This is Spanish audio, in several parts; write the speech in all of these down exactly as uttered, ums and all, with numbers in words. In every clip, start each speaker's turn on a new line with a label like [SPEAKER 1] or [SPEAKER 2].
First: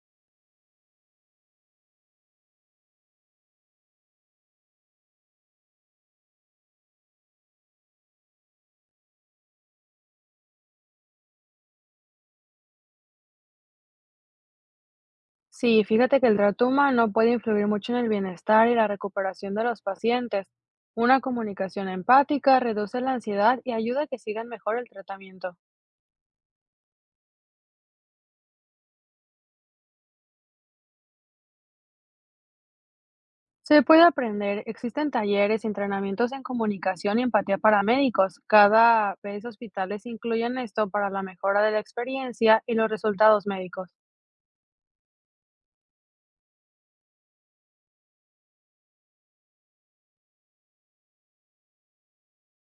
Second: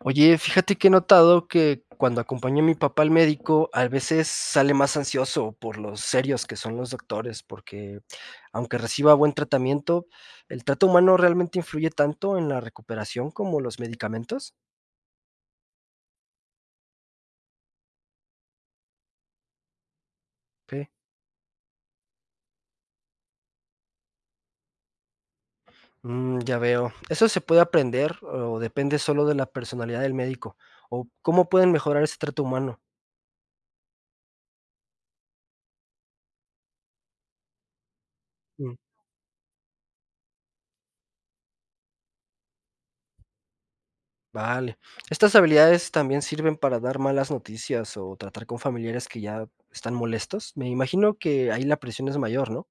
[SPEAKER 1] Oye, fíjate que he notado que cuando acompaño a mi papá al médico, a veces sale más ansioso por los serios que son los doctores, porque aunque reciba buen tratamiento, ¿el trato humano realmente influye tanto en la recuperación como los medicamentos?
[SPEAKER 2] Sí, fíjate que el trato humano puede influir mucho en el bienestar y la recuperación de los pacientes.
[SPEAKER 1] Ok,
[SPEAKER 2] Una comunicación empática reduce la ansiedad y ayuda a que sigan mejor el tratamiento.
[SPEAKER 1] mm, ya veo. ¿Eso se puede aprender o depende solo de la personalidad del médico? ¿O cómo pueden mejorar ese trato humano?
[SPEAKER 2] Se puede aprender, existen talleres y entrenamientos en comunicación y empatía para médicos.
[SPEAKER 1] Mm.
[SPEAKER 2] Cada vez hospitales incluyen esto para la mejora de la experiencia y los resultados médicos.
[SPEAKER 1] Vale. ¿Estas habilidades también sirven para dar malas noticias o tratar con familiares que ya están molestos? Me imagino que ahí la presión es mayor, ¿no?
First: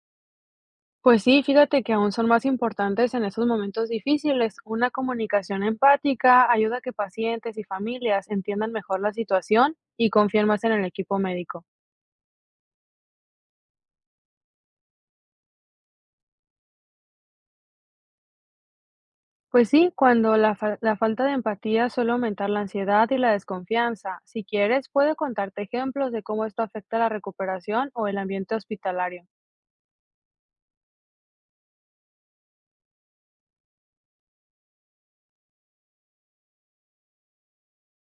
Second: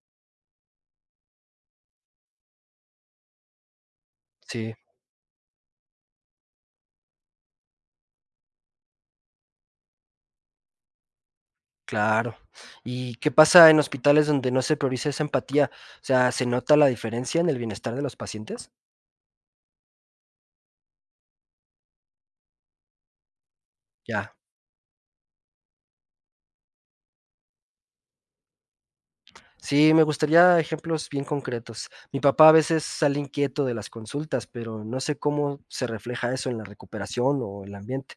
[SPEAKER 2] Pues sí, fíjate que aún son más importantes en esos momentos difíciles.
[SPEAKER 1] Sí,
[SPEAKER 2] Una comunicación empática ayuda a que pacientes y familias entiendan mejor la situación y confíen más en el equipo médico.
[SPEAKER 1] claro. ¿Y qué pasa en hospitales donde no se prioriza esa empatía? O sea, ¿se nota la diferencia en el bienestar de los pacientes?
[SPEAKER 2] Pues sí, cuando la, fal- la falta de empatía suele aumentar la ansiedad y la desconfianza.
[SPEAKER 1] Ya.
[SPEAKER 2] Si quieres, puedo contarte ejemplos de cómo esto afecta la recuperación o el ambiente hospitalario.
[SPEAKER 1] Sí, me gustaría ejemplos bien concretos. Mi papá a veces sale inquieto de las consultas, pero no sé cómo se refleja eso en la recuperación o el ambiente.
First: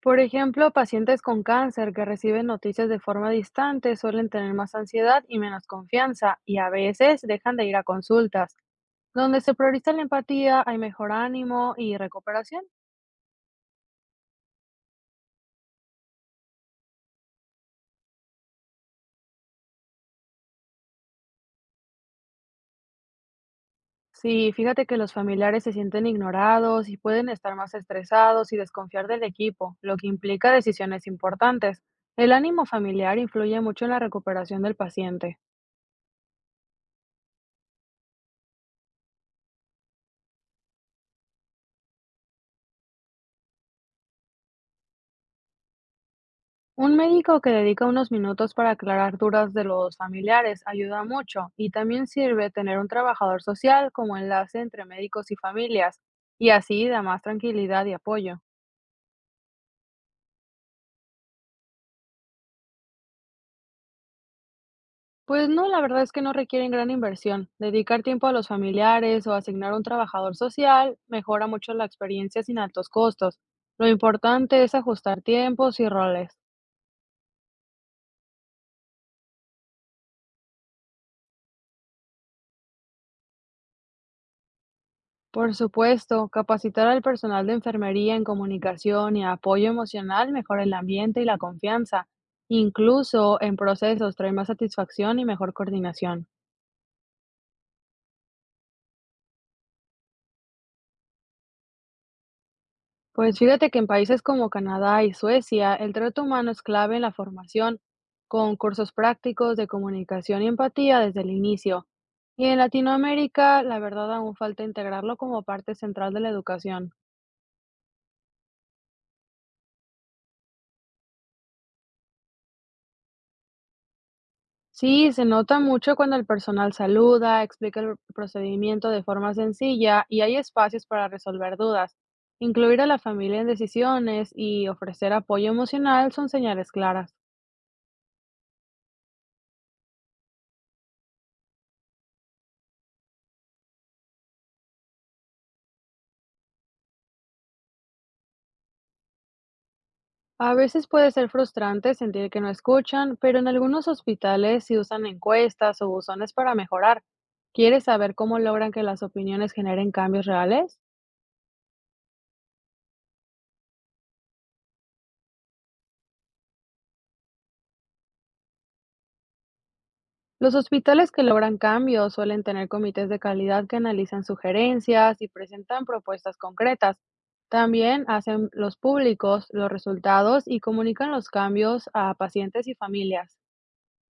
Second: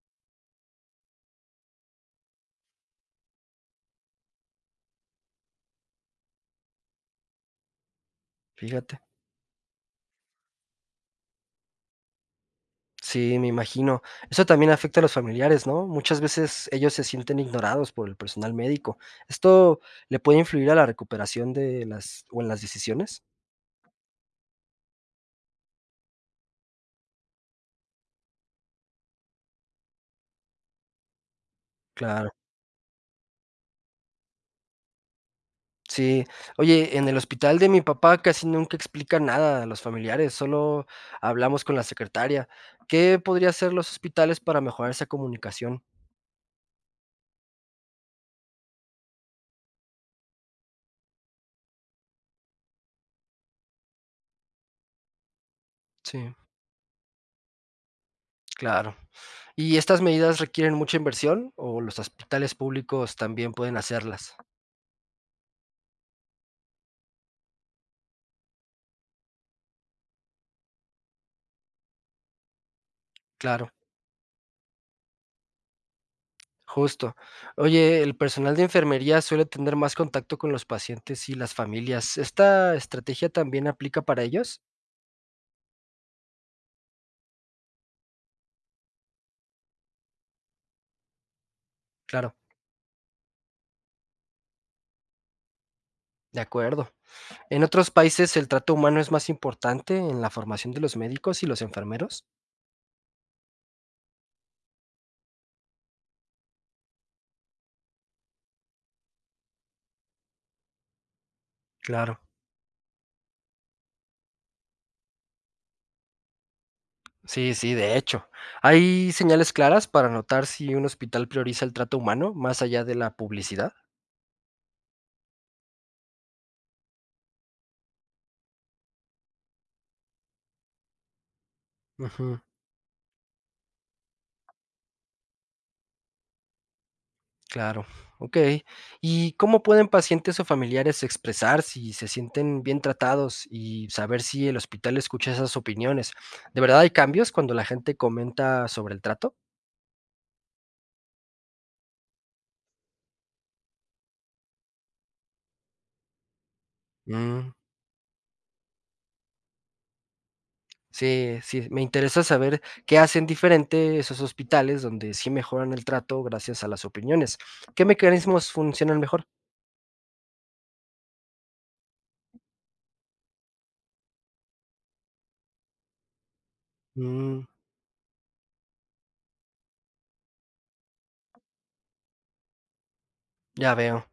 [SPEAKER 2] Por ejemplo, pacientes con cáncer que reciben noticias de forma distante suelen tener más ansiedad y menos confianza y a veces dejan de ir a consultas.
[SPEAKER 1] Fíjate.
[SPEAKER 2] Donde se prioriza la empatía, hay mejor ánimo y recuperación.
[SPEAKER 1] Sí, me imagino. Eso también afecta a los familiares, ¿no? Muchas veces ellos se sienten ignorados por el personal médico. ¿Esto le puede influir a la recuperación de las o en las decisiones?
[SPEAKER 2] Sí, fíjate que los familiares se sienten ignorados y pueden estar más estresados y desconfiar del equipo, lo que implica decisiones importantes.
[SPEAKER 1] Claro.
[SPEAKER 2] El ánimo familiar influye mucho en la recuperación del paciente.
[SPEAKER 1] Sí. Oye, en el hospital de mi papá casi nunca explica nada a los familiares, solo hablamos con la secretaria. ¿Qué podría hacer los hospitales para mejorar esa comunicación?
[SPEAKER 2] Un médico que dedica unos minutos para aclarar dudas de los familiares ayuda mucho y también sirve tener un trabajador social como enlace entre médicos y familias,
[SPEAKER 1] Sí,
[SPEAKER 2] y así da más tranquilidad y apoyo.
[SPEAKER 1] claro. ¿Y estas medidas requieren mucha inversión o los hospitales públicos también pueden hacerlas?
[SPEAKER 2] Pues no, la verdad es que no requieren gran inversión. Dedicar tiempo a los familiares o asignar un trabajador social mejora mucho la experiencia sin altos costos.
[SPEAKER 1] Claro.
[SPEAKER 2] Lo importante es ajustar tiempos y roles.
[SPEAKER 1] Justo. Oye, el personal de enfermería suele tener más contacto con los pacientes y las familias. ¿Esta estrategia también aplica para ellos?
[SPEAKER 2] Por supuesto, capacitar al personal de enfermería en comunicación y apoyo emocional mejora el ambiente y la confianza.
[SPEAKER 1] Claro,
[SPEAKER 2] Incluso en procesos trae más satisfacción y mejor coordinación.
[SPEAKER 1] de acuerdo. ¿En otros países el trato humano es más importante en la formación de los médicos y los enfermeros?
[SPEAKER 2] Pues fíjate que en países como Canadá y Suecia, el trato humano es clave en la formación, con cursos prácticos de comunicación y empatía desde el inicio.
[SPEAKER 1] Claro.
[SPEAKER 2] Y en Latinoamérica, la verdad, aún falta integrarlo como parte central de la educación.
[SPEAKER 1] Sí, sí, de hecho. ¿Hay señales claras para notar si un hospital prioriza el trato humano más allá de la publicidad?
[SPEAKER 2] Sí, se nota mucho cuando el personal saluda, explica el procedimiento de forma sencilla y hay espacios para resolver dudas.
[SPEAKER 1] Ujú.
[SPEAKER 2] Incluir a la familia en decisiones y ofrecer apoyo emocional son señales claras.
[SPEAKER 1] Claro, okey. ¿Y cómo pueden pacientes o familiares expresar si se sienten bien tratados y saber si el hospital escucha esas opiniones? ¿De verdad hay cambios cuando la gente comenta sobre el trato?
[SPEAKER 2] A veces puede ser frustrante sentir que no escuchan, pero en algunos hospitales sí usan encuestas o buzones para mejorar.
[SPEAKER 1] Mm,
[SPEAKER 2] ¿Quieres saber cómo logran que las opiniones generen cambios reales?
[SPEAKER 1] sí, sí, me interesa saber qué hacen diferente esos hospitales donde sí mejoran el trato gracias a las opiniones. ¿Qué mecanismos funcionan mejor?
[SPEAKER 2] Los hospitales que logran cambios suelen tener comités de calidad que analizan sugerencias y presentan propuestas concretas.
[SPEAKER 1] Mm,
[SPEAKER 2] También hacen los públicos los resultados y comunican los cambios a pacientes y familias.
[SPEAKER 1] ya veo.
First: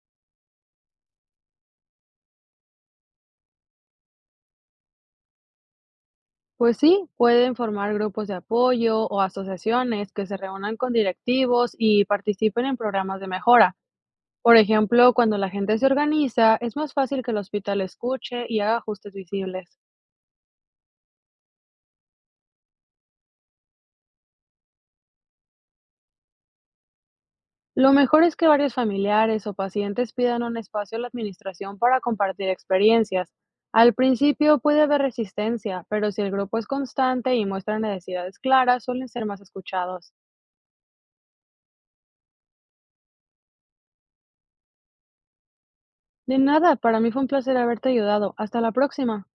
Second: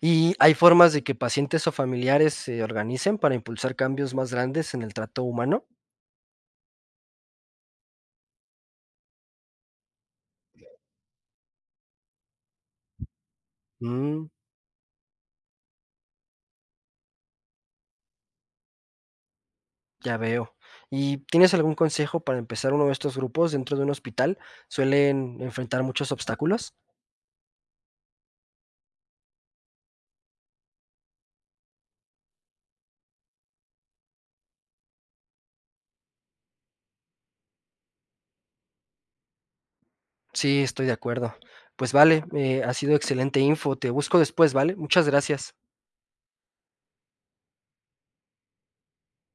[SPEAKER 1] ¿Y hay formas de que pacientes o familiares se organicen para impulsar cambios más grandes en el trato humano?
[SPEAKER 2] Pues sí, pueden formar grupos de apoyo o asociaciones que se reúnan con directivos y participen en programas de mejora.
[SPEAKER 1] Mm.
[SPEAKER 2] Por ejemplo, cuando la gente se organiza, es más fácil que el hospital escuche y haga ajustes visibles.
[SPEAKER 1] Ya veo. ¿Y tienes algún consejo para empezar uno de estos grupos dentro de un hospital? ¿Suelen enfrentar muchos obstáculos?
[SPEAKER 2] Lo mejor es que varios familiares o pacientes pidan un espacio a la administración para compartir experiencias. Al principio puede haber resistencia, pero si el grupo es constante y muestra necesidades claras, suelen ser más escuchados.
[SPEAKER 1] Sí, estoy de acuerdo. Pues vale, eh, ha sido excelente info. Te busco después, ¿vale? Muchas gracias.
[SPEAKER 2] De nada, para mí fue un placer haberte ayudado. Hasta la próxima.